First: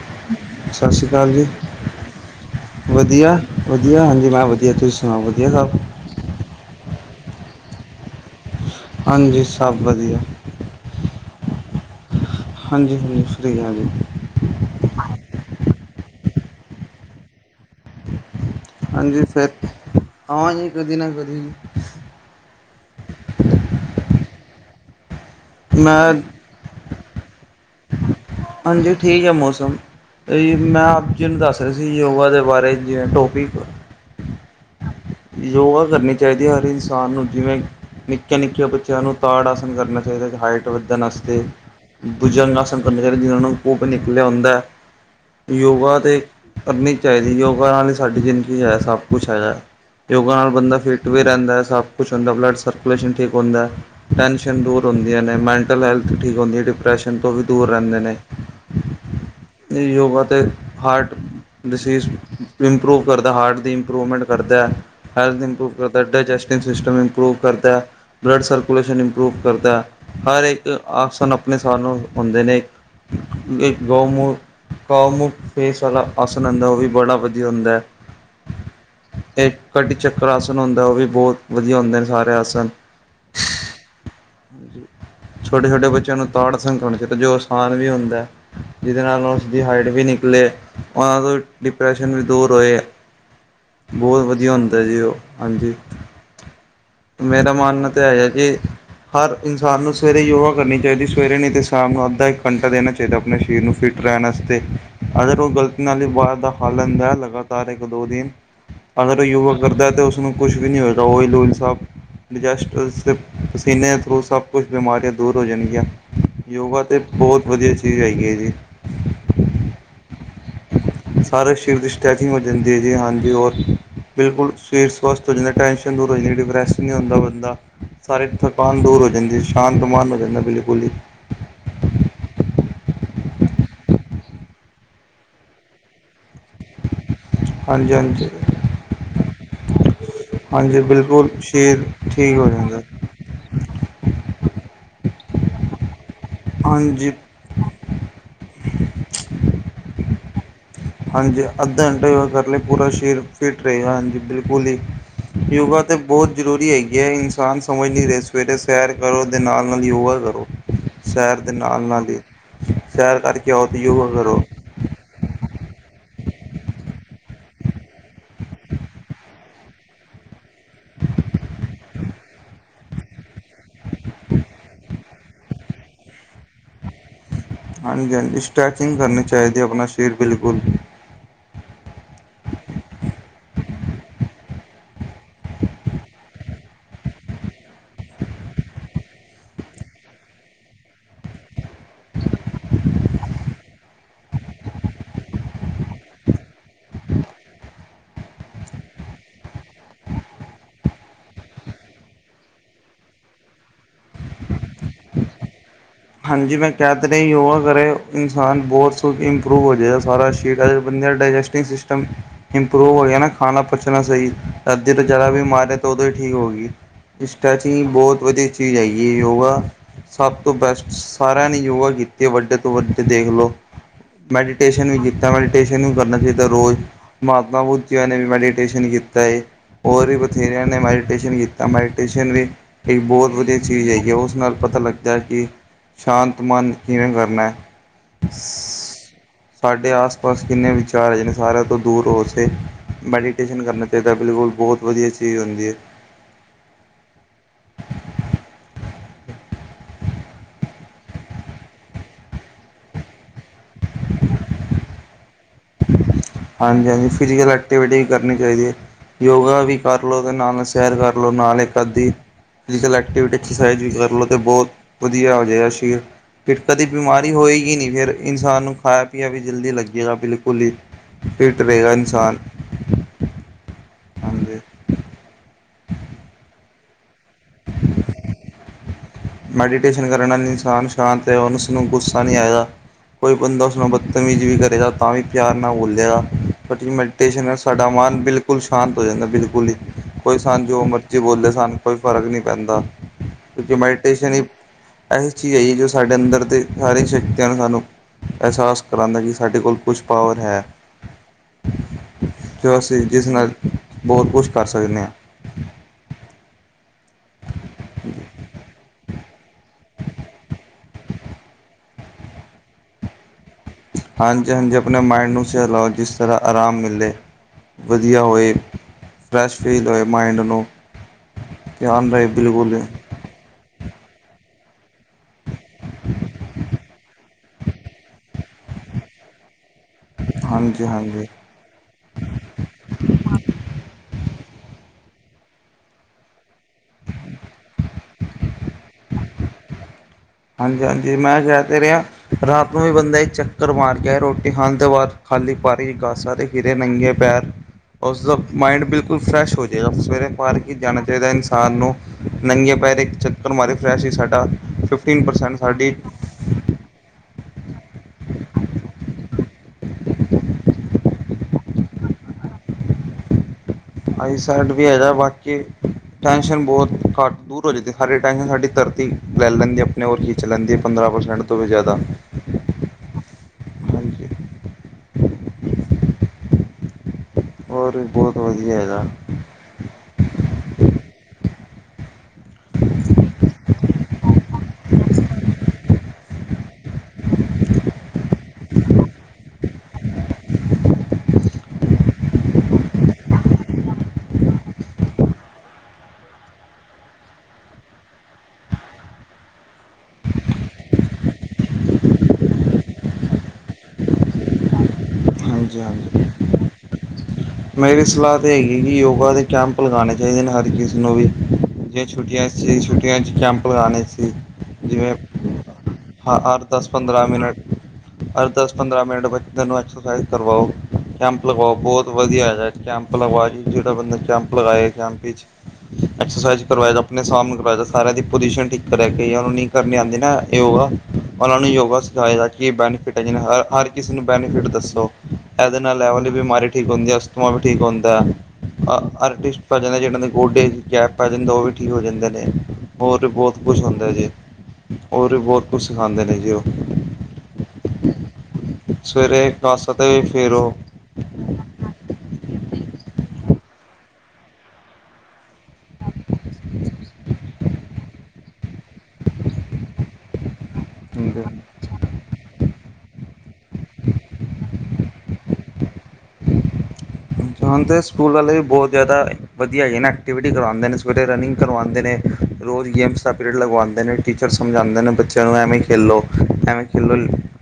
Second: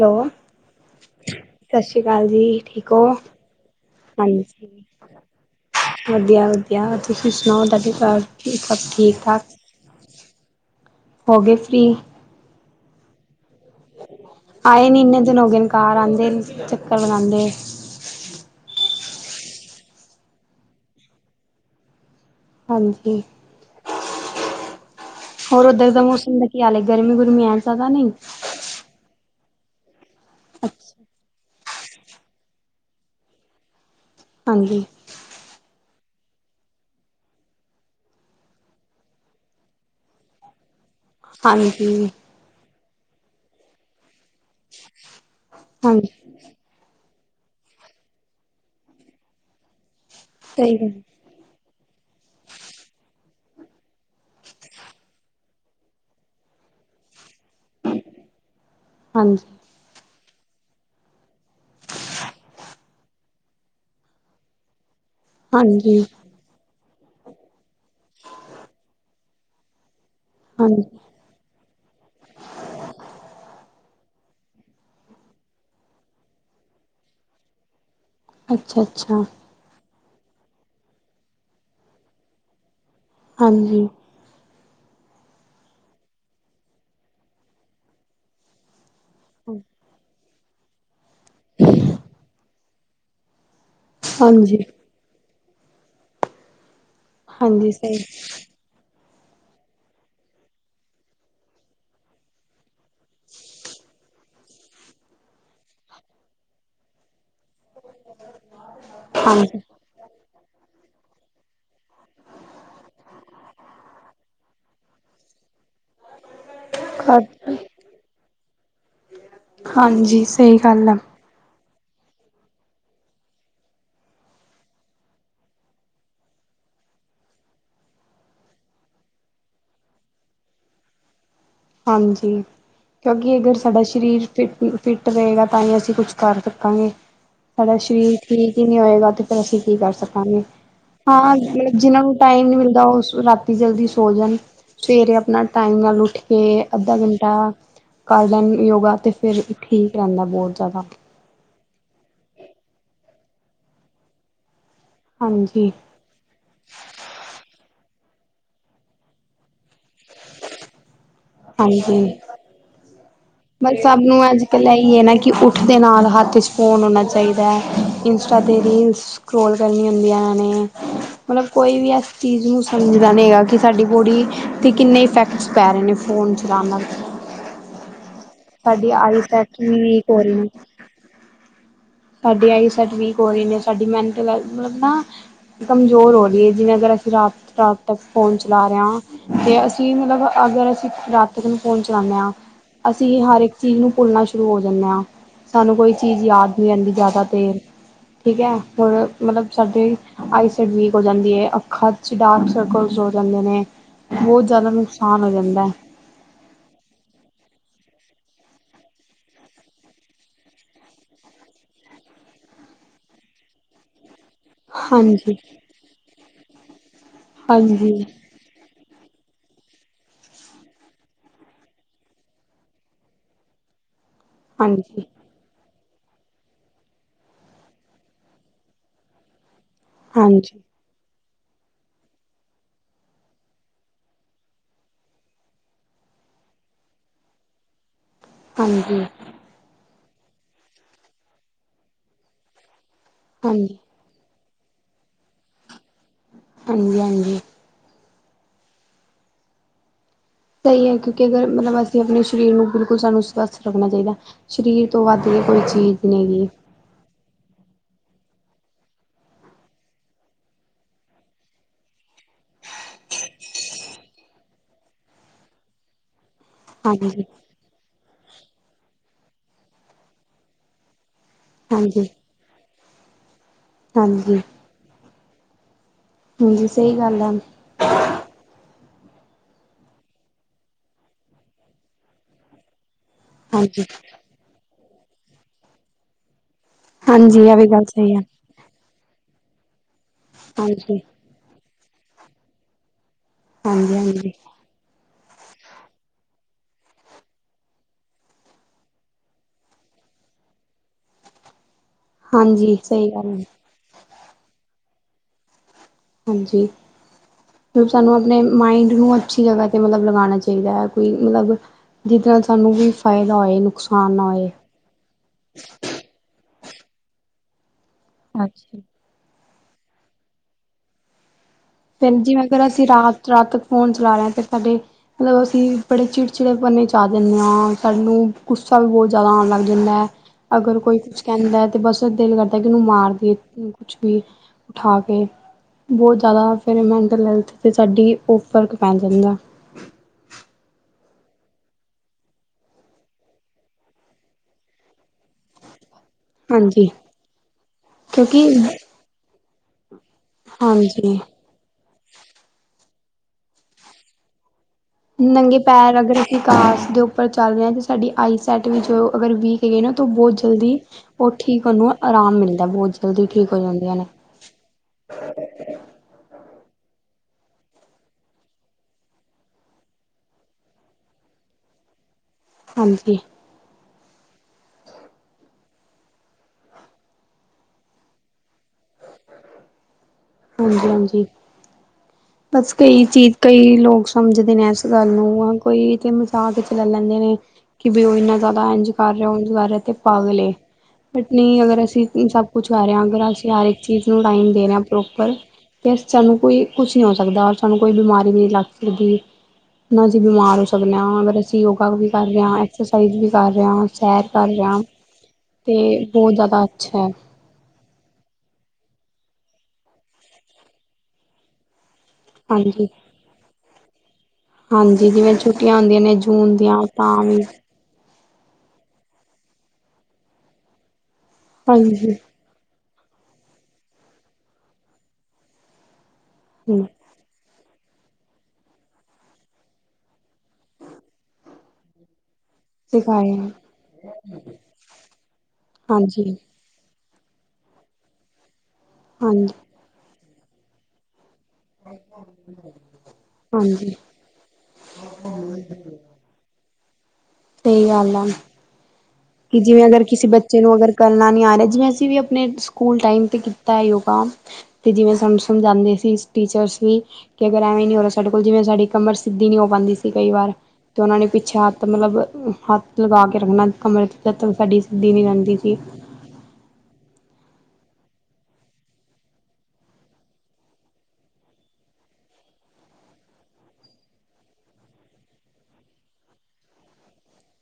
Hello ਸਤਿ ਸ੍ਰੀ ਅਕਾਲ ਜੀ। ਸਤਿ ਸ਼੍ਰੀ ਅਕਾਲ ਜੀ ਠੀਕ ਹੋ ਵਧੀਆ, ਵਧੀਆ ਹਾਂਜੀ ਮੈਂਮ ਵਧੀਆ ਤੁਸੀ ਸੁਣਾਓ ਵਧੀਆ ਸਭ? ਵਧੀਆ- ਵਧੀਆ ਤੁਸੀਂ ਸੁਣਾਓ, ਤੁਹਾਡੇ ਸਭ ਠੀਕ- ਹਾਂਜੀ ਠਾਕ? ਸਭ ਵਧੀਆ ਹੋ ਗਏ ਫ੍ਰੀ ਹਾਂਜੀ- ਹਾਂਜੀ ਸਤਿ ਸ੍ਰੀ ਅਕਾਲ ਜੀ। ਆਏ ਨੀ ਇਨੇ ਦਿਨ ਹੋਗੇ ਨੇ, ਘਾਰ ਆਂਦੇ ਨੀ ਚੱਕਰ ਲਗਾਂਦੇ ਹਾਂਜੀ ਫੇਰ, ਆਵਾਂਗੇ ਕਦੀ ਨਾ ਕਦੀ। ਹਾਂਜੀ। ਹੋਰ ਉੱਧਰ ਦਾ ਮੈਂ ਮੌਸਮ ਦਾ ਕੀ ਹਾਲ ਹੈ, ਗਰਮੀ ਗੁਰਮੀ ਐ ਜ਼ਿਆਦਾ ਨਹੀਂ ਹਾਂਜੀ ਠੀਕ ਹੈ ਮੌਸਮ, ਮੈਂ ਅੱਛਾ ਆਪ ਜੀ ਨੂੰ ਦੱਸ ਰਿਹਾ ਸੀ ਜੀ ਯੋਗਾ ਦੇ ਬਾਰੇ, ਜਿਵੇਂ ਟੋਪਿਕ? ਹਾਂਜੀ। ਯੋਗਾ ਕਰਨੀ ਚਾਹੀਦੀ ਹੈ ਹਰ ਇਨਸਾਨ ਨੂੰ, ਜਿਵੇਂ ਨਿੱਕੀਆਂ ਨਿੱਕੀਆਂ ਬੱਚਿਆਂ ਨੂੰ ਤਾੜ ਆਸਨ ਕਰਨਾ ਚਾਹੀਦਾ। ਹਾਈਟ ਤੇ ਵਧਣ ਆਸਤੇ, ਹਾਂਜੀ ਬੁਜੰਗ ਆਸਨ ਕਰੀਦਾ ਜਿਨਾ ਨੂੰ ਕੁਬ ਨਿਕਲਿਆ ਹੁੰਦਾ ਐ। ਯੋਗਾ ਹਾਂਜੀ ਤੇ ਕਰਨੀ ਚਾਹੀਦੀ। ਯੋਗਾ ਨਾਲ ਹੀ ਸਾਡੀ ਜ਼ਿੰਦਗੀ ਹੈ, ਸਭ ਕੁਝ ਹੈ। ਯੋਗਾ ਨਾਲ ਸਹੀ ਬੰਦਾ ਗੱਲ ਫਿੱਟ ਵੀ ਰਹਿੰਦਾ ਐ ਸਭ ਕੁਛ ਹੁੰਦਾ, ਬਲੱਡ ਸਰਕੂਲੇਸ਼ਨ ਠੀਕ ਹੁੰਦਾ ਐ। ਟੈਂਸ਼ਨ ਦੂਰ ਹੁੰਦੀਆਂ ਨੇ, ਮੈਂਟਲ ਹੈਲਥ ਠੀਕ ਹੁੰਦੀ ਹੈ, ਡਿਪਰੈਸ਼ਨ ਤੋਂ ਵੀ ਦੂਰ ਰਹਿੰਦੇ। ਹਾਂਜੀ ਤੇ, ਯੋਗਾ ਤੇ ਹਾਰਟ ਡਿਸੀਜ਼ ਇੰਪਰੂਵ ਕਰਦਾ, ਹਾਰਟ ਦੀ ਇੰਪਰੂਵਮੈਂਟ ਕਰਦਾ ਹੈ। ਹੈਲਥ ਇੰਪਰੂਵ ਹਾਂਜੀ ਕਰਦਾ, ਡਾਇਜੈਸਟਿਵ ਸਿਸਟਮ ਇੰਪਰੂਵ ਕਰਦਾ ਹੈ, ਬਲੱਡ ਸਰਕੂਲੇਸ਼ਨ ਇੰਪਰੂਵ ਕਰਦਾ ਹਰ ਇੱਕ ਹਾਂਜੀ ਆਸਨ ਆਪਣੇ ਸਥ ਨੂੰ ਹੁੰਦੇ ਨੇ ਗ ਮਹ ਗੌਮੁੱਖ ਫੇਸ ਵਾਲਾ ਆਸਨ ਹੁੰਦਾ, ਉਹ ਵੀ ਬੜਾ ਵਧੀਆ ਹੁੰਦਾ ਹੈ। ਅੱਛਾ, ਅੱਛਾ। ਕਢ ਚੱਕਰ ਆਸਨ ਹੁੰਦਾ ਉਹ ਵੀ ਬੋਤ ਵਧੀਆ ਹੁੰਦੇ ਨੇ ਸਾਰੇ ਆਸਨ ਹਾਂਜੀ। ਛੋਟੇ -ਛੋਟੇ ਬੱਚਿਆਂ ਨੂੰ ਤਾੜ ਆਸਣ ਕਰਨਾ ਚਾਹੀਦਾ ਜੋ ਆਸਾਨ ਵੀ ਹੁੰਦਾ ਹੈ। ਜਿਦੇ ਨਾਲ ਉਸਦੀ ਹਾਈਟ ਵੀ ਨਿਕਲੇ। ਹਾਂ ਤੋਂ ਡਿਪਰੈਸ਼ਨ ਵੀ ਦੂਰ ਹੋਏ ਐ, ਬਹੁਤ ਵਧੀਆ ਹਾਂਜੀ ਹੁੰਦਾ ਜੀ ਉਹ। ਹਾਂਜੀ, ਮੇਰਾ ਹਾਂਜੀ ਮਾਨਣਾ ਸਹੀ ਤਾਂ ਇਹ ਹੈ। ਕਿ ਹਰ ਇਨਸਾਨ ਨੂੰ ਸਵੇਰੇ ਯੋਗਾ ਕਰਨੀ ਚਾਹੀਦੀ ਸਵੇਰੇ ਨਹੀ ਤੇ ਸ਼ਾਮ ਨੂੰ ਅੱਧਾ ਇੱਕ ਘੰਟਾ ਦੇਣਾ ਚਾਹੀਦਾ ਆਪਣੇ ਸ਼ਰੀਰ ਨੂੰ ਫਿੱਟ ਰਹਿਣ ਵਾਸਤੇ, ਅਗਰ ਉਹ ਗਲਤੀ ਨਾਲ ਹੀ ਬਾਹਰ ਦਾ ਖਾ ਲੈਂਦਾ ਹੈ ਲਗਾਤਾਰ ਹਰ ਇੱਕ ਦੋ ਦਿਨ, ਅਗਰ ਯੂੰ ਸਕਦਾ ਹੈ ਤੇ ਉਸਨੂੰ ਕੁਛ ਵੀ ਨਹੀਂ ਹੋਏ ਦਾ ਓਇਲ-ਓਇਲ ਸਭ ਡਿਜੈਸਟਰ ਪਸੀਨੇ ਦੇ ਥਰੂ ਸਭ ਕੁਛ ਬਿਮਾਰੀਆਂ ਦੂਰ ਹੋ ਜਾਣਗੀਆਂ। ਯੋਗਾ ਤੇ ਹਾਂਜੀ ਬਹੁਤ ਵਧੀਆ ਚੀਜ਼ ਹੈਗੀ ਹੈ ਜੀ। ਹਾਂਜੀ, ਸਹੀ ਗੱਲ ਆ। ਸਾਰੇ ਸ਼ਰੀਰ ਦੀ ਸਟੈਚਿੰਗ ਹੋ ਜਾਂਦੀ ਹੈ ਜੀ, ਹਾਂਜੀ ਔਰ ਬਿਲਕੁਲ, ਸਰੀਰ ਸਵਸਥ ਹੋ ਜਾਂਦਾ ਟੈਂਸ਼ਨ ਦੂਰ ਹੋ ਜਾਂਦੀ ਡਿਪਰੈਸ ਨਹੀਂ ਹੁੰਦਾ ਬੰਦਾ। ਸਾਰੇ ਥਕਾਨ ਦੂਰ ਹੋ ਜਾਂਦੀ ਹੈ, ਸ਼ਾਂਤ ਮਨ ਹੋ ਜਾਂਦਾ ਬਿਲਕੁਲ ਹੀ। ਹਾਂਜੀ। ਕਿਉਂਕਿ ਅਗਰ ਸਾਡਾ ਸਰੀਰ ਫਿਟ, ਫਿੱਟ ਰਹੇਗਾ ਤਾਂ ਹੀ ਅਸੀਂ ਕੁਛ ਕਰ ਸਕਾਂਗੇ। ਸਾਡਾ ਹਾਂਜੀ ਸ਼ਰੀਰ ਹਾਂਜੀ ਠੀਕ ਹੀ ਨਹੀਂ ਹੋਏਗਾ ਤੇ ਫਿਰ ਅਸੀਂ ਕੀ ਕਰ ਸਕਾਂਗੇ। ਹਾਂਜੀ ਬਿਲਕੁਲ ਹਾਂ, ਮਤਲਬ ਸਰੀਰ ਜਿਹਨਾਂ ਨੂੰ ਠੀਕ ਟਾਈਮ ਹੋ ਨੀ ਜਾਂਦਾ ਮਿਲਦਾ, ਉਹ ਸੁ ਰਾਤ ਤੇ ਜਲਦੀ ਸੋ ਜਾਣ। ਸਵੇਰੇ ਆਪਣਾ ਟਾਈਮ ਨਾਲ ਉੱਠ ਕੇ ਅੱਧਾ ਹਾਂਜੀ ਘੰਟਾ ਕਰ ਲੈਣ ਯੋਗਾ ਤਾਂ ਫਿਰ ਠੀਕ ਰਹਿੰਦਾ ਬਹੁਤ ਜ਼ਿਆਦਾ। ਹਾਂਜੀ ਅੱਧਾ ਘੰਟਾ ਹੀ ਕਰ ਲਏ ਪੂਰਾ ਸਰੀਰ ਫਿਟ ਰਹੇਗਾ, ਹਾਂਜੀ ਬਿਲਕੁਲ ਹੀ ਹਾਂਜੀ ਯੋਗਾ ਤੇ ਬਹੁਤ ਜ਼ਰੂਰੀ ਹੈਗੀ ਹੈ, ਇਨਸਾਨ ਸਮਝ ਨਹੀਂ ਰਹੇ ਸਵੇਰੇ ਸੈਰ ਕਰੋ, ਤੇ ਨਾਲ- ਨਾਲ ਯੋਗਾ ਕਰੋ। ਸ਼ਹਿਰ ਦੇ ਨਾਲ- ਨਾਲ ਹੀ, ਸੈਰ ਕਰਕੇ ਆਓ ਪਰ ਤੇ ਸਭ ਯੋਗਾ ਨੂੰ ਕਰੋ ਅੱਜ ਕੱਲ ਇਹੀ ਹੈ ਨਾ ਕਿ ਉ ਦੇ ਨਾਲ ਹੱਥ 'ਚ ਫ਼ੋਨ ਹੋਣਾ ਚਾਹੀਦਾ ਹੈ, ਇੰਸਟਾ ਦੇ ਰੀਲਸ ਸਕਰੋਲ ਕਰਨੀ ਹੁੰਦੀਆਂ ਇਹ ਨੇ, ਮਤਲਬ ਕੋਈ ਵੀ ਆ ਚੀਜ਼ ਨੂੰ ਸਮਝਦਾ ਨਹੀਂ ਹੈਗਾ ਕਿ ਸਾਡੀ ਬਾੱਡੀ 'ਤੇ ਕਿੰਨੇ ਇਫੈੱਕਟਸ ਪੈ ਰਹੇ ਨੇ, ਫ਼ੋਨ ਚਲਾਉਣ ਨਾਲ। ਹਾਂਜੀ-ਹਾਂਜੀ, ਸਾਡੀ ਸਟ੍ਰੈਚਿੰਗ ਕਰਨੀ ਆਈਸੈਟ ਚਾਹੀਦੀ, ਵੀ ਆਪਣਾ ਵੀਕ ਸ਼ਰੀਰ ਹੋ ਰਹੀ ਨੇ। ਬਿਲਕੁਲ। ਸਾਡੀ ਆਈਸੈਟ ਵੀਕ ਹੋ ਰਹੀ ਨੇ, ਸਾਡੀ ਮੈਂਟਲ ਹੈਲਬ ਨਾ ਕਮਜੋਰ ਹੋ ਰਹੀ ਹੈ। ਜਿਵੇਂ ਅਗਰ ਅਸੀਂ ਰਾਤ-ਰਾਤ ਤੱਕ ਫ਼ੋਨ ਚਲਾ ਰਹੇ ਹਾਂ। ਤੇ ਅਸੀਂ ਮਤਲਬ ਅਗਰ ਅਸੀਂ ਰਾਤ ਤੱਕ ਨੂੰ ਫ਼ੋਨ ਚਲਾਉਣੇ ਹਾਂ। ਅਸੀਂ ਹਰ ਇੱਕ ਚੀਜ਼ ਨੂੰ ਭੁਲਨਾ ਸ਼ੁਰੂ ਹੋ ਜਾਂਦੇ ਆਂ। ਸਾਨੂੰ ਕੋਈ ਚੀਜ਼ ਯਾਦ ਨਹੀਂ ਰਹਿੰਦੀ ਜਿਆਦਾ ਦੇਰ, ਠੀਕ ਹੈ, ਹੋਰ ਮਤਲਬ ਸਾਡੇ ਆਈ-ਸਾਈਡ ਵੀਕ ਹੋ ਜਾਂਦੀ ਐ, ਅੱਖਾਂ ਚ ਡਾਰਕ ਸਰਕਲਸ ਹੋ ਜਾਂਦੇ ਨੇ। ਬਹੁ ਜ਼ਿਆਦਾ ਨੁਕਸਾਨ ਹੋ ਜਾਂਦਾ ਹੈ। ਹਾਂਜੀ ਮੈਂ ਕਹਿ ਤਾਂ ਰ ਯੋਗਾ ਕਰੇ, ਇਨਸਾਨ ਬਹੁ ਸਤ ਇੰਪਰੂਵ ਹੋ ਜਾਏਦਾ, ਸਾਰਾ ਸ਼ਰੀਰ ਬੰਦੇ ਦਾ ਡਾਇਜੈਸਟ ਤੇ ਸਿਸਟਮ ਇੰਪਰੂਵ ਹੋ ਗਿਆ ਨਾ, ਖਾਣਾ ਪਚਣਾ ਸਈ ਹੈ ਅੱਧੇ ਤੋਂ ਜਿਆਦਾ ਹਾਂਜੀ ਬਿਮਾਰੀਆਂ ਤਾਂ ਓਦੋਂ ਹੀ ਠੀਕ ਹੋਗੀ। ਸਟ੍ਰੈਚਿੰਗ ਹਾਂਜੀ ਬਹੁਤ ਵਧੀਆ ਚੀਜ ਤੇ ਜਾਈਏ ਯੋਗਾ, ਸਭ ਤੋਂ ਬੈੱਸਟ ਸਾਰਿਆਂ ਨੇ ਯੋਗਾ ਕੀਤੀ ਐ ਵੱਡੇ ਤੋਂ ਵੱਡੇ ਦੇਖ ਲੋ ਮੈਡੀਟੇਸ਼ਨ ਵੀ ਹਾਂਜੀ ਕੀਤੀ ਮੈਡੀਟੇਸ਼ਨ ਵੀ ਕਰਨਾ ਚਾਹੀਦਾ, ਰੋਜ਼ ਮਹਾਤਮਾ ਬੁਜੀਆ ਨੇ ਵੀ ਮੈਡੀਟੇਸ਼ਨ ਕੀਤਾ ਏ। ਹੋਰ ਵੀ ਹਾਂਜੀ ਹਾਂਜੀ ਬਥੇਰੇਆਂ ਨੇ ਮੈਡੀਟੇਸ਼ਨ ਕੀ ਤਾਂ ਮੈਡੀਟੇਸ਼ਨ ਵੀ ਇੱਕ ਬਹੁਤ ਵਧੀਆ ਚੀਜ਼ ਹੈਗੀ ਐ, ਓ ਨਾਲ ਪਤਾ ਲੱਗਦਾ ਕਿ ਸ਼ਾਂਤ ਮਨ ਕਿਵੇਂ ਕਰਨਾ? ਹਾਂਜੀ ਸਾਡੇ ਆਸ ਪਾਸ ਕਿੰਨੇ ਵਿਚਾਰ ਹੈ ਜਿੱਨੇ ਸਾਰਿਆਂ ਤੋਂ ਦੂਰ ਉਸ ਤੇ ਮੈਡੀਟੇਸ਼ਨ ਹਾਂਜੀ ਕਰਨਾ ਇਹ ਤਾਂ ਬਿਲਕੁਲ ਬਹੁਤ ਵਧੀਆ ਚੀਜ਼ ਹੁੰਦੀ ਹੈ। ਹਾਂਜੀ-ਹਾਂਜੀ। ਸ ਸਹੀਹੀ ਐ ਕਿਉਂਕਿ ਅਗਰ ਮਤਲਬ ਅਸੀਂ ਆਪਣੇ ਸਰੀਰ ਨੂੰ ਬਿਲਕੁਲ ਸਾਨੂੰ ਸਵੱਸਥ ਰੱਖਣਾ ਚਾਹੀਦਾ। ਸਰੀਰ ਤੋਂ ਵੱਧ ਕੋਈ ਚੀਜ਼ ਨਈਗੀ। ਹਾਂਜੀ-ਹਾਂਜੀ ਫਿਜੀਕਲ ਐਕਟੀਵਿਟੀ ਵੀ ਕਰਨੀ ਚਾਹੀਦੀ ਹੈ। ਯੋਗਾ ਵੀ ਕਰ ਲਉ ਤੇ ਨਾਲ-ਨਾਲ ਸੈਰ ਕਰ ਲਓ ਨਾਲ ਇੱਕ ਅੱਧੀ ਫਿਜੀਕਲ ਐਕਟੀਵਿਟੀ ਐਕਸਰਸਾਈਜ਼ ਵੀ ਕਰ ਲੋ ਤੇ ਬਹੁਤ ਵਧੀਆ ਹੋ ਜੇਗਾ ਸ਼ਰੀਰ। ਫ਼ੇਰ ਕਦੀ ਹਾਂਜੀ ਬਿਮਾਰੀ ਹੋਏਗੀ ਨੀ, ਫਿਰ ਇਨਸਾਨ ਨੂੰ ਖਾਇਆ ਪੀਆ ਵੀ ਜਲਦੀ ਲੱਗੇਗਾ, ਬਿਲਕੁਲ ਈ ਫਿਟ ਰਏਗਾ ਹਾਂਜੀ ਇਨਸਾਨ ਹਾਂਜੀ। ਇਹ [inaudible] ਹਾਂਜੀ ਸਈ ਗੱਲ ਆ। [unintelligible] ਮੈਡੀਟੇਸ਼ਨ ਕਰਨ ਨਾਲ ਇਨਸਾਨ ਸ਼ਾਂਤ ਹੈ ਓਸਨੂੰ ਗੁੱਸਾ ਨਹੀਂ ਆਏਗਾ। ਕੋਈ ਬੰਦਾ ਹਾਂਜੀ ਓਸਨੂੰ ਬਦ ਤਮੀਜ਼ ਵੀ ਕਰੇਗਾ ਤਾਂ ਵੀ ਪਿਆਰ ਨਾਲ ਬੋਲੇਗਾ ਪਰ ਜ ਹਾਂਜੀ ਮੈਡੀਟੇਸ਼ਨ ਐ ਇਹ ਵੀ ਗੱਲ ਸਾਡਾ ਸਹੀ ਮਨ ਹੈ ਬਿਲਕੁਲ ਕੁੱਲ ਸ਼ਾਂਤ ਹੋ ਜਾਂਦਾ ਬਿਲਕੁਲ ਈ ਕੋਈ ਸਾਨੂੰ ਜੋ ਹਾਂਜੀ ਮਰਜ਼ੀ ਬੋਲੇ ਸਾਨੂੰ ਕੋਈ ਫ਼ਰਕ ਨੀ ਪੈਂਦਾ। ਕਿਉਂਕਿ ਹਾਂਜੀ ਹਾਂਜੀ ਮੈਡੀਟੇਸ਼ਨ ਹੀ ਐਸੀ ਚੀਜ਼ ਹੈਗੀ ਜੋ ਸਾਡੇ ਅੰਦਰ ਤੇ ਸਾਰੇ ਸ਼ਕਤੀਆਂ ਨੂੰ ਸਾਨੂੰ ਅਹਿਸਾਸ ਕਰਾਂਦਾ ਐ ਕਿ ਸਾਡੇ ਕੋਲ ਕੁਛ ਪਾਵਰ ਹੈ। ਹਾਂਜੀ ਜੋ ਅਸੀਂ ਸਹੀ ਗੱਲ ਜਿਸ ਹੈ ਨਾਲ ਬਹੁਤ ਕੁਝ ਕਰ ਸਕਦੇ ਆ। ਹਾਂਜੀ ਜੋ ਸਾਨੂੰ ਆਪਣੇ ਮਾਈੰਡ ਨੂੰ ਮਤਲਬ ਲਗਾਉਣਾ ਚਾਹੀਦਾ ਹੈ ਕੋਈ ਮਤਲਬ, ਜਿਸ ਤਰਾਂ ਸਾਨੂੰ ਵੀ ਫ਼ਾਇਦਾ ਹੋਏ। ਨੁਕਸਾਨ ਨਾ ਹੋਏ ਹਾਂਜੀ-ਹਾਂਜੀ ਆਪਣੇ ਮਾਇਂਡ ਨੂੰ ਸਹਿਲਾਓ, ਜਿਸ ਤਰ੍ਹਾਂ ਆਰਾਮ ਮਿਲੇ। ਵਧੀਆ ਹੋਏ ਅੱਛਾ ਫਰੈੱਸ਼ ਫੀਲ ਹੋਏ ਮਾਈਂਡ ਨੂੰ। ਧਿਆਨ ਫਿਰ ਰਹੇ ਜਿਵੇਂ ਅਗਰ ਬਿਲਕੁਲ ਅਸੀਂ ਰਾਤ-ਰਾਤ ਤੱਕ ਫ਼ੋਨ ਚਲਾ ਰਏ ਆ, ਤੇ ਸਾਡੇ ਮਤਲਬ ਅਸੀਂ ਬੜੇ ਚਿੜਚਿੜੇ ਭਰਨ ਚ ਆ ਜਾਂਨੇ ਆ। ਸਾਨੂੰ ਗੁੱਸਾ ਵੀ ਬਹੁਤ ਜ਼ਿਆਦਾ ਆਉਣ ਲੱਗ ਜਾਂਦਾ ਐ ਅਗਰ ਹਾਂਜੀ ਕੋਈ ਕੁਛ ਹਾਂਜੀ ਕਹਿੰਦਾ ਐ ਤੇ ਬਸ ਦਿਲ ਕਰਦਾ ਕਿ ਓਨੂੰ ਮਾਰ ਦੇਈਏ ਕੁਛ ਵੀ ਉਠਾ ਕੇ ਬਹੁਤ ਜ਼ਿਆਦਾ ਫਿਰ ਮੈਂਟਲ ਹੈਲਥ ਤੇ ਸਾਡੀ ਬਹੁ ਫ਼ਰਕ ਪੈ ਜਾਂਦਾ। ਹਾਂਜੀ-ਹਾਂਜੀ ਮੈਂ ਕਹਿ ਤੇ ਰਿਆ ਰਾਤ ਨੂੰ ਵੀ ਬੰਦੇ ਚੱਕਰ ਮਾਰ ਕੇ ਆਏ, ਰੋਟੀ ਖਾਣ ਤੋਂ ਬਾਅਦ ਖਾਲੀ ਪਾਰੀ ਗਾਸ ਫਿਰੇ ਹਾਂਜੀ ਨੰਗੇ ਪੈਰ, ਓਸਦਾ ਕਿਉਂਕਿ ਮਾਈੰਡ ਬਿਲਕਲ ਫ੍ਰੈਸ਼ ਹੋ ਜੇਗਾ। ਸਵੇਰੇ ਪਾਰਕ ਹੀ ਜਾਣਾ ਹਾਂਜੀ ਚਾਈਦਾ। ਇਨਸਾਨ ਨੂੰ ਨੰਗੇ ਪੈਰ ਇੱਕ ਚੱਕਰ ਮਾਰੇ ਫਰੈੱਸ਼ ਈ ਸਾਡਾ ਫਿਫ ਨੰਗੇ ਪੈਰ ਅਗਰ ਇੱਕ ਆਸ ਦੇ ਉੱਪਰ ਚੱਲ ਰਹੇ ਹਾਂ। ਜੇ ਸਾਡੀ ਆਈਸਾਈਡ ਵੀ, ਜੋ ਅਗਰ ਵੀਕ ਹੈਗੀ ਨਾ ਤੋ ਬਹੁ ਜਲਦੀ ਓ ਠੀਕ ਓਨੂੰ ਆਰਾਮ ਮਿਲਦਾ ਬਹੁ ਜ਼ਿਆਦਾ। ਜਲਦੀ ਠੀਕ ਹੋ ਜਾਂਦੇ ਆ। ਆਈ ਸੈਡ ਵੀ ਹੈਗਾ ਬਾਕੀ ਟੈਂਸ਼ਨ ਬਹੁਤ ਘੱਟ ਦੂਰ ਹੋ ਜਾਂਦੀ। ਸਾਰੀ ਟੈਂਸ਼ਨ ਸਾਡੀ ਧਰਤੀ ਲੈ ਲੈਂਦੀ ਆਪ ਆਪਣੇ ਹੋਰ ਕੀ ਚਲਾਂਦੀ ਹੈ। ਪੰਦਰਾਂ ਪਰਸੈਂਟ ਤੋਂ ਵੀ ਜ਼ਿਆਦਾ ਹਾਂਜੀ। ਹਾਂਜੀ ਹੋਰ ਬਹੁਤ ਵਧੀਆ ਹੈਗਾ। ਹਾਂਜੀ-ਹਾਂਜੀ। ਬਸ ਕਈ ਚੀਜ, ਕਈ ਲੋਕ ਸਮਝਦੇ ਨੀ ਇਸ ਗੱਲ ਨੂੰ। ਇਹ ਕੋਈ ਜਿਵੇਂ ਮਜ਼ਾਕ 'ਚ ਲੈ ਲੈਂਦੇ ਨੇਂ। ਕਿ ਬ ਓ ਇੰਨਾ ਜ਼ਿਆਦਾ ਇੰਝ ਕਰ ਰਿਹਾ, ਉੰਝ ਕਰ ਰਿਆ ਤੇ ਪਾਗਲ ਏ। ਬਟ ਨਹੀਂ, ਅਗਰ ਅਸੀਂ ਸਭ ਕੁਛ ਕਰ ਰਹੇ ਹਾਂ। ਅਗਰ ਅਸੀਂ ਹਰ ਇੱਕ ਚੀਜ ਨੂੰ ਟਾਈਮ ਦੇ ਰਹੇ ਹਾਂ, ਪ੍ਰੋਪਰ। ਫਿਰ ਸਾਨੂੰ ਕੋਈ, ਕੁਛ ਨੀ ਹੋ ਸਕਦਾ। ਸਾਨੂੰ ਕੋਈ ਬਿਮਾਰੀ ਨਹੀਂ ਲੱਗ ਸਕਦੀ ਨਾ ਅਸੀਂ ਬਿਮਾਰ ਹੋ ਸਕਦੇ ਆ ਅਗਰ ਅਸੀਂ ਯੋਗਾ ਵੀ ਕਰ ਰਹੇ ਆ, ਐਕਸਰਸਾਈਜ਼ ਵੀ ਕਰ ਰਹੇ ਆ। ਸੈਰ, ਕਰ ਰਿਹਾ ਹਾਂਜੀ ਤੇ ਹਾਂਜੀ ਬਹੁਤ ਜ਼ਿਆਦਾ ਅੱਛਾ ਹੈ। ਮੇਰੀ ਸਲਾਹ ਤਾਂ ਹੈਗੀ ਕਿ ਯੋਗਾ ਦੇ ਕੈਂਪ ਲਗਾਉਣੇ ਚਾਹੀਦੇ ਨੇ ਹਰ ਕਿਸ ਨੂੰ ਵੀ। ਜਿਵੇਂ ਛੁੱਟੀਆਂ ਸੀ, ਹਾਂਜੀ, ਛੁੱਟੀਆਂ 'ਚ ਕੈਂਪ ਲਗਾਉਣੇ ਸੀ। ਹਾਂਜੀ ਜਿਵੇਂ ਛੁੱਟੀਆਂ ਹੁੰਦੀਆਂ ਨੇ ਹਾਂ, ਜੂਨ ਹਰ ਦੀਆਂ ਦਸ ਤਾਂ ਪੰਦਰਾਂ ਵੀ ਮਿਨਟ। ਹਰ ਦਸ ਪੰਦਰਾਂ ਮਿਨਟ ਬੰਦੇ ਨੂੰ ਐਕਸਰਸਾਈਜ਼ ਕਰਵਾਓ। ਕੈਂਪ ਲਗਵਾਓ ਬਹੁਤ ਹਾਂਜੀ ਕੈਂਪ ਲਗਵਾ ਜਿਹੜਾ ਬੰਦਾ ਜੰਪ ਲਗਾਏ ਕੈਂਪ ਵਿੱਚ, ਐਕਸਰਸਾਈਜ਼ ਹੂੰ ਕਰਵਾਏ। ਸ ਕਰਵਾ [unintelligible] ਸਾਰਿਆਂ ਦੀ ਪੁਜੀਸ਼ਨ ਠੀਕ ਕਰ ਕੇ ਉਹਨੂੰ ਨਹੀਂ ਕਰਨੀ ਆਉਂਦੀ ਨਾ ਇਹ ਉਹਗਾ ਉਹਨਾਂ ਨੂੰ ਯੋਗਾ ਸਿਖਾਇਏ ਦਾ ਕੀ ਬੈਨੀਫਿਟ ਹੈ, ਜ ਸਿਖਾਇਆ ਹਰ ਕਿਸੇ ਨੂੰ ਬੈਨੀਫਿਟ ਦੱਸੋ ਇਹਦੇ ਨਾਲ ਲੈਵਲ ਹਾਂਜੀ ਬਮਾਰੀ ਠੀਕ ਹੁੰਦੀ, ਅਸਥਮਆਂ ਵੀ ਠੀਕ ਹੁੰਦਾ। ਹਾਂਜੀ ਆਰਥਿਸਟ ਭੱਜਨ ਨਾਲ ਜਿਹਨਾਂ ਦੇ ਗੋਡੇ ਚ ਗੈਪ ਆ ਜਾਂਦਾ ਉਹ ਵੀ ਇਕੱਠੀ ਹੋ ਜਾਂਦੇ ਨੇ, ਹੋਰ ਵੀ ਬਹੁਤ ਕੁਛ ਹਾਂਜੀ ਹੁੰਦਾ ਜੀ। ਔਰ ਵੀ ਬਹੁਤ ਕੁਛ ਸਿਖਾਉਂਦੇ ਨੇਂ ਜੀ ਉਹ। ਸਹੀ ਗੱਲ ਆ। ਸਵੇਰੇ ਕਿ ਜਿਵੇਂ ਕਲਾਸਾਂ ਅਗਰ ਤੇ ਕਿਸੇ ਫਿਰ ਬੱਚੇ ਉਹ ਨੂੰ ਅਗਰ ਕਰਨਾ ਨੀ ਆ ਰਿਹਾ ਜਿਵੇਂ ਅਸੀਂ ਵੀ ਆਪਣੇ ਸਕੂਲ ਟਾਈਮ ਤੇ ਕੀਤਾ ਹੈ ਯੋਗਾ ਤੇ ਜਿਵੇਂ ਸਮ ਸਮਝਾਦੇ ਸੀ ਟੀਚਰਸ ਵੀ। ਕਿ ਅਗਰ ਐਵੇਂ ਨੀ ਹੋ ਰਿਹਾ ਸਾਡੇ ਕੋਲ, ਜਿਵੇਂ ਸਾਡੀ ਕਮਰ ਸਿੱਧੀ ਨੀ ਹੋ ਪਾਉਦੀ ਸੀ, ਕਈ ਵਾਰ। ਤੇ ਉਹਨਾਂ ਨੇਂ ਹੁੰਦੇ ਪਿੱਛੇ ਹੱਥ ਮਤਲਬ, ਹੱਥ ਲਗਾ ਕੇ ਰੱਖਣਾ ਕਮਰ 'ਚ। ਲਤ ਸਾਡੀ, ਸਿੱਦੀ ਨੀ ਰਹਿੰਦੀ ਸੀ। ਹਾਂ ਤਾਂ ਸਕੂਲ ਵਾਲੇ ਵੀ ਬਹੁਤ ਜ਼ਿਆਦਾ ਵਧੀਆ ਜ ਨੇ ਐਕਟੀਵਿਟੀ ਕਰਵਾਉਂਦੇ ਨੇ, ਸਵੇਰੇ ਰਨਿੰਗ ਕਰਵਾਉਂਦੇ ਨੇ। ਰੋਜ਼ ਗੇਮਸ ਦਾ ਪੀਰੀਅਡ ਲਗਵਾਉਂਦੇ ਨੇ, ਟੀਚਰ ਸਮਝਾਉਂਦੇ ਨੇ ਬੱਚਿਆਂ ਨੂੰ ਐਵੇਂ ਖੇਲੋ, ਐਵੇਂ ਖੇਲੋ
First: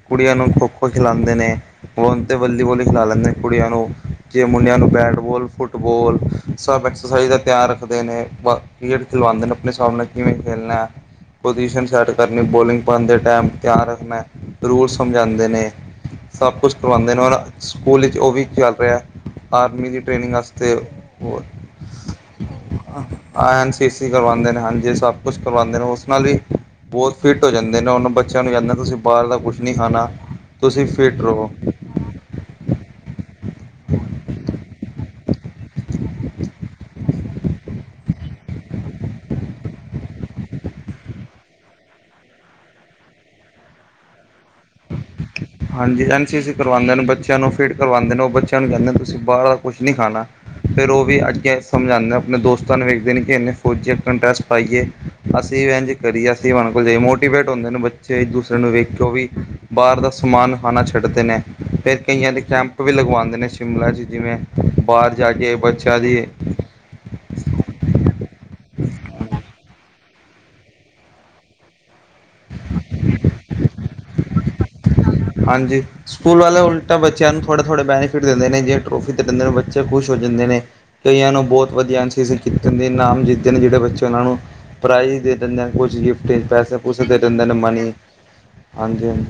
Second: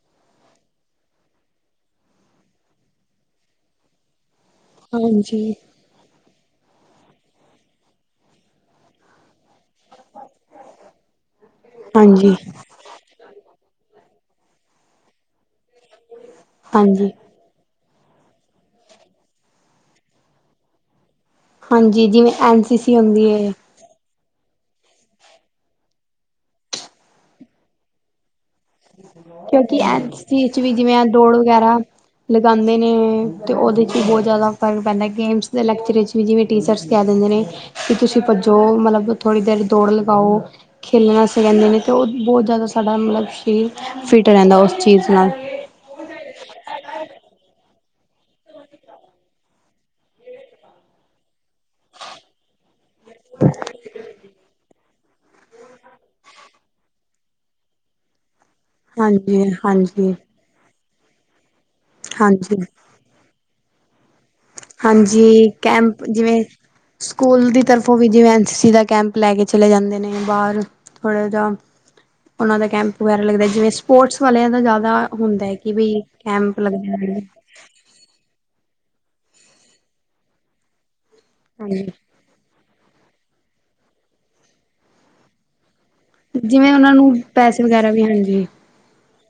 ਕੁੜੀਆਂ ਨੂੰ ਖੋ-ਖੋ ਖਿਲਾਉਂਦੇ ਨੇਂ। ਉਹ ਹੁਣ ਤੇ ਵਾਲੀਬਾਲ ਵੀ ਖਿਲਾ ਲੈਂਦੇ ਨੇਂ, ਕੁੜੀਆਂ ਨੂੰ। ਜੇ ਮੁੰਡਿਆਂ ਨੂੰ ਬੈਟਬਾਲ, ਹਾਂਜੀ ਫੁੱਟਬਾਲ ਸਭ ਐਕਸਰਸਾਈਜ਼ਾ ਤਿਆਰ ਰੱਖਦੇ ਨੇਂ। ਬੋ ਖੇਡ ਖਿਲਵਾਉਦੇਂ ਨੇਂ ਆਪਨੇ ਸਾਹਮਣੇ। ਕਿਵੇਂ ਖੇਲਨਾ ਏ ਪੋਜ਼ੀਸ਼ਨ ਸੈੱਟ ਹਾਂਜੀ ਕਰਨੀ ਬੋਲਿੰਗ ਬਣਦੇ ਟਾਈਮ ਧਿਆਨ ਰੱਖਣਾ, ਰੂਲਜ਼ ਸਮਝਾਉਂਦੇ ਨੇ, ਸਭ ਕੁਛ ਹਾਂਜੀ ਕਰਵਾਉਂਦੇ ਨੇ ਔਰ ਸਕੂਲ ਵਿੱਚ ਉਹ ਵੀ ਚੱਲ ਰਿਹਾ। ਆਰਮੀ ਦੀ ਟ੍ਰੇਨਿੰਗ ਆਸਤੇ। ਹਾਂਜੀ, ਜਿਵੇਂ ਐਨ ਸੀ ਸੀ ਹੁੰਦੀ ਏ। ਐਨ ਸੀ ਕਰਵਾਉਂਦੇ ਨੇ, ਹਾਂਜੀੇ ਸਭ ਕੁਛ ਕਰਵਾਉਂਦੇ ਨੇ ਉਸ ਨਾਲ ਹੀ ਬਹੁਤ ਫਿੱਟ ਹੋ ਜਾਂਦੇ ਨੇ ਉਹਨਾਂ ਬੱਚਿਆਂ ਨੂੰ ਜਦ ਕਿਉਂਕਿ ਇਸ ਚੀਜ਼ ਚ ਵੀ ਜਿਵੇਂ ਫਿਟ ਦੌੜ ਰਹੋ ਵਗੈਰਾ। ਲਗਾਉਂਦੇ ਨੇਂ, ਤੇ ਉਹਦੇ ਚ ਵੀ ਬਹੁਤ ਜਿਆਦਾ ਫਰਕ ਪੈਂਦਾ ਏ। ਗੇਮਸ ਦੇ ਲੈਕਚਰ ਇਚ ਵੀ ਜਿਵੇਂ ਟੀਚਰਸ ਕਹਿ ਦਿੰਦੇ ਨੇ ਕਿ ਤੁਸੀਂ ਭੱਜੋ, ਮਤਲਬ ਥੋੜ੍ਹੀ ਦੇਰ ਦੌੜ ਲਗਾਓ। ਖੇਲਣਾ ਸ ਕਹਿੰਦੇ ਨੇ ਅਤੇ ਉਹ ਬਹੁਤ ਜ਼ਿਆਦਾ ਸਾਡਾ ਮਤਲਬ ਸਰੀਰ ਫਿੱਟ ਰਹਿੰਦਾ, ਉਸ ਚੀਜ਼ ਨਾਲ। ਹਾਂਜੀ ਐਨ ਸੀ ਸੀ ਅਸੀ ਕਰਵਾਉਂਦੇ ਨੇ, ਬੱਚਿਆਂ ਨੂੰ ਫਿਟ ਕਰਵਾਉਂਦੇ ਨੇ, ਉਹ ਬੱਚਿਆਂ ਨੂੰ ਕਹਿੰਦੇ ਤੁਸੀਂ ਬਾਹਰ ਦਾ ਕੁਛ ਨਹੀਂ ਖਾਣਾ। ਫਿਰ ਉਹ ਵੀ ਅੱਗੇ ਸਮਝ ਆਉਂਦੇ ਨੇ, ਆਪਣੇ ਦੋਸਤਾਂ ਨੂੰ ਵੇਖਦੇ ਨੇ ਕਿ ਇੰਨੇ ਫੌਜੀ ਆਪ ਇੰਡਰੈਸਟ ਪਾਈਏ। ਅਸੀਂ ਇੰਜ ਕਰੀਏ, ਅਸੀਂ ਉਨ੍ਹਾਂ ਕੋਲ ਜਾਏ ਮੋਟੀਵੇਟ ਹੁੰਦੇ ਨੇ ਬੱਚੇ ਇੱਕ ਦੂਸਰੇ ਨੂੰ ਵੇਖਿਓ ਵੀ ਹਾਂਜੀ ਬਾਹਰ ਦਾ ਹਾਂਜੀ ਮਾਨ ਖਾਨਾ ਛੱਡਦੇ ਨੇਂ ਫਿਰ ਕਈਆਂ ਦੇ ਹਾਂਜੀ ਕੈਂਪ ਵੀ ਲਗਵਾਉਂਦੇ ਨੇਂ ਸ਼ਿਮਲਾ ਚ ਜਿਵੇਂ ਬਾਹਰ ਜਾ ਹਾਂਜੀ, ਕੇ ਬੱਚਿਆਂ ਕੈਂਪ ਦੀ ਜਿਵੇਂ। ਸਕੂਲ ਦੀ ਤਰਫੋਂ ਵੀ ਜਿਵੇ ਐਨ ਸੀ ਸੀ ਦਾ ਕੈਂਪ ਲੈ ਕੇ ਚਲੇ ਜਾਂਦੇ ਨੇ ਬਾਹਰ। ਥੋੜਾ ਜਹਾ, ਉਹਨਾਂ ਦਾ ਕੈਂਪ ਵਗੈਰਾ ਲੱਗਦਾ ਜਿਵੇਂ ਸਪੋਰਟਸ ਵਾਲਿਆਂ ਦਾ ਜ਼ਿਆਦਾ ਹੁੰਦਾ ਹੈ, ਕਿ ਵੀ ਕੈਂਪ ਲੱਗਦੇ ਹੈ। [unintelligible] ਥੋੜੇ-ਥੋੜੇ ਬੈਨੀਫਿਟ ਦਿੰਦੇ ਨੇਂ, ਜਿਵੇਂ ਟਰੋਫੀ ਦੇ ਦਿੰਦੇ ਨੇਂ ਬੱਚੇ ਖੁਸ਼ ਹੋ ਜਾਂਦੇ ਨੇਂ। ਕਈਆਂ ਨੂੰ ਬਹੁਤ ਹਾਂਜੀ ਵਧੀਆ ਰ ਦੇ ਇਮ ਜਿੱਦੇ ਨੇ ਜਿਹੜੇ ਬੱਚੇ ਉਹਨਾਂ ਨੂੰ ਪ੍ਰਾਈਜ਼ ਦੇ ਦਿੰਦੇ ਕੁਛ ਗਿ ਜਿਵੇਂ ਪੈਸੇ ਉਹਨਾਂ ਪੂਸੇ ਨੂੰ ਦੇ ਦਿੰਦੇ ਨੇ ਪੈਸੇ ਵਗੈਰਾ ਮਨੀ, ਵੀ ਹਾਂਜੀ ਹਾਂਜੀ, ਹਾਂਜੀ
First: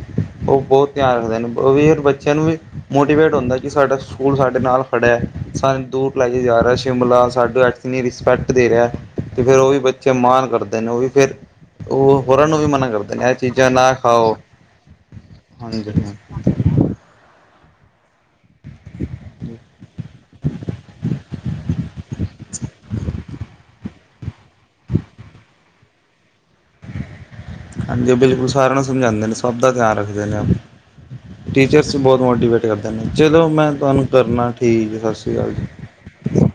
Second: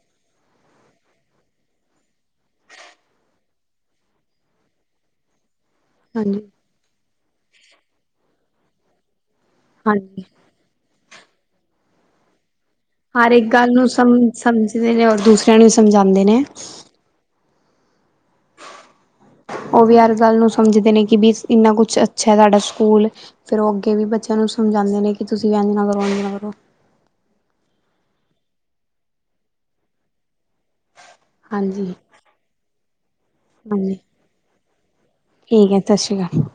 ਉਹ ਬਹੁਤ ਧਿਆਨ ਰੱਖਦੇ ਨੇ, ਉਹ ਵੀ ਬੱਚਿਆਂ ਨੂੰ ਵੀ ਮੋਟੀਵੇਟ ਹੁੰਦਾ ਕਿ ਸਾਡਾ ਸਕੂਲ ਸਾਡੇ ਨਾਲ ਖੜ੍ਹਿਆ ਸ ਦੂਰ ਲੈ ਹਾਂਜੀ ਕੇ ਜਾ ਰਿਹਾ ਸ਼ਿਮਲਾ, ਸਾਡੂ ਐਕਨੀ ਰਿਸਪੈਕਟ ਦੇ ਰਿਹਾ। ਤੇ ਫੇਰ ਉਹ ਵੀ ਬੱਚੇ ਹਾਂਜੀ ਮਾਾਨ ਕਰਦੇ ਨੇ ਉਹ ਵੀ ਫੇਰ ਉਹ ਹੋਰਾਂ ਨੂੰ ਵੀ ਮਨ ਕਰਦੇ। ਨੇ ਹਰ ਇਹ ਇੱਕ ਚੀਜ਼ਾਂ ਗੱਲ ਨੂੰ ਨਾ ਸਮ ਖਾਓ ਸਮਝਦੇ ਨੇ ਔਰ ਦੂਸਰਿਆਂ ਨੂੰ ਹਾਂਜੀ ਹਾਂ ਸਮਝਾਉਂਦੇ ਨੇ। [inaudible] ਉਹ ਵੀ ਹਰ ਗੱਲ ਨੂੰ ਸਮਝਦੇ ਨੇ ਕਿ ਵੀ ਇੰਨਾ ਕੁਛ ਅੱਛਾ ਸਾਡਾ ਸਕੂਲ ਫੇਰ ਉਹ ਅੱਗੇ ਵੀ ਬੱਚਿਆਂ ਨੂੰ ਸਮਝਾਉਂਦੇ ਨੇ ਕਿ ਤੁਸੀਂ ਵੀ ਇੰਝ ਨਾ ਕਰੋ ਇੰਝ ਨਾ ਕਰੋ। ਹਾਂਜੀ, ਉਹ ਬਿਲਕੁਲ ਸਾਰਿਆਂ ਨੂੰ ਸਮਝਾਉਂਦੇ ਨੇ ਸਭ ਦਾ ਧਿਆਨ ਰੱਖਦੇ ਨੇ। ਹਾਂਜੀ ਟੀਚਰਸ ਵੀ ਬਹੁਤ ਮੋਟੀਵੇਟ ਕਰਦੇ ਨੇਂ। ਚਲੋ ਮੈਂ ਹਾਂਜੀ ਤੁਹਾਨੂੰ ਕਰਨਾ। ਠੀਕ ਹੈ। ਸਤਿ ਸ੍ਰੀ ਅਕਾਲ ਜੀ। ਠੀਕ ਹੈ ਸਤਿ ਸ਼੍ਰੀ ਅਕਾਲ।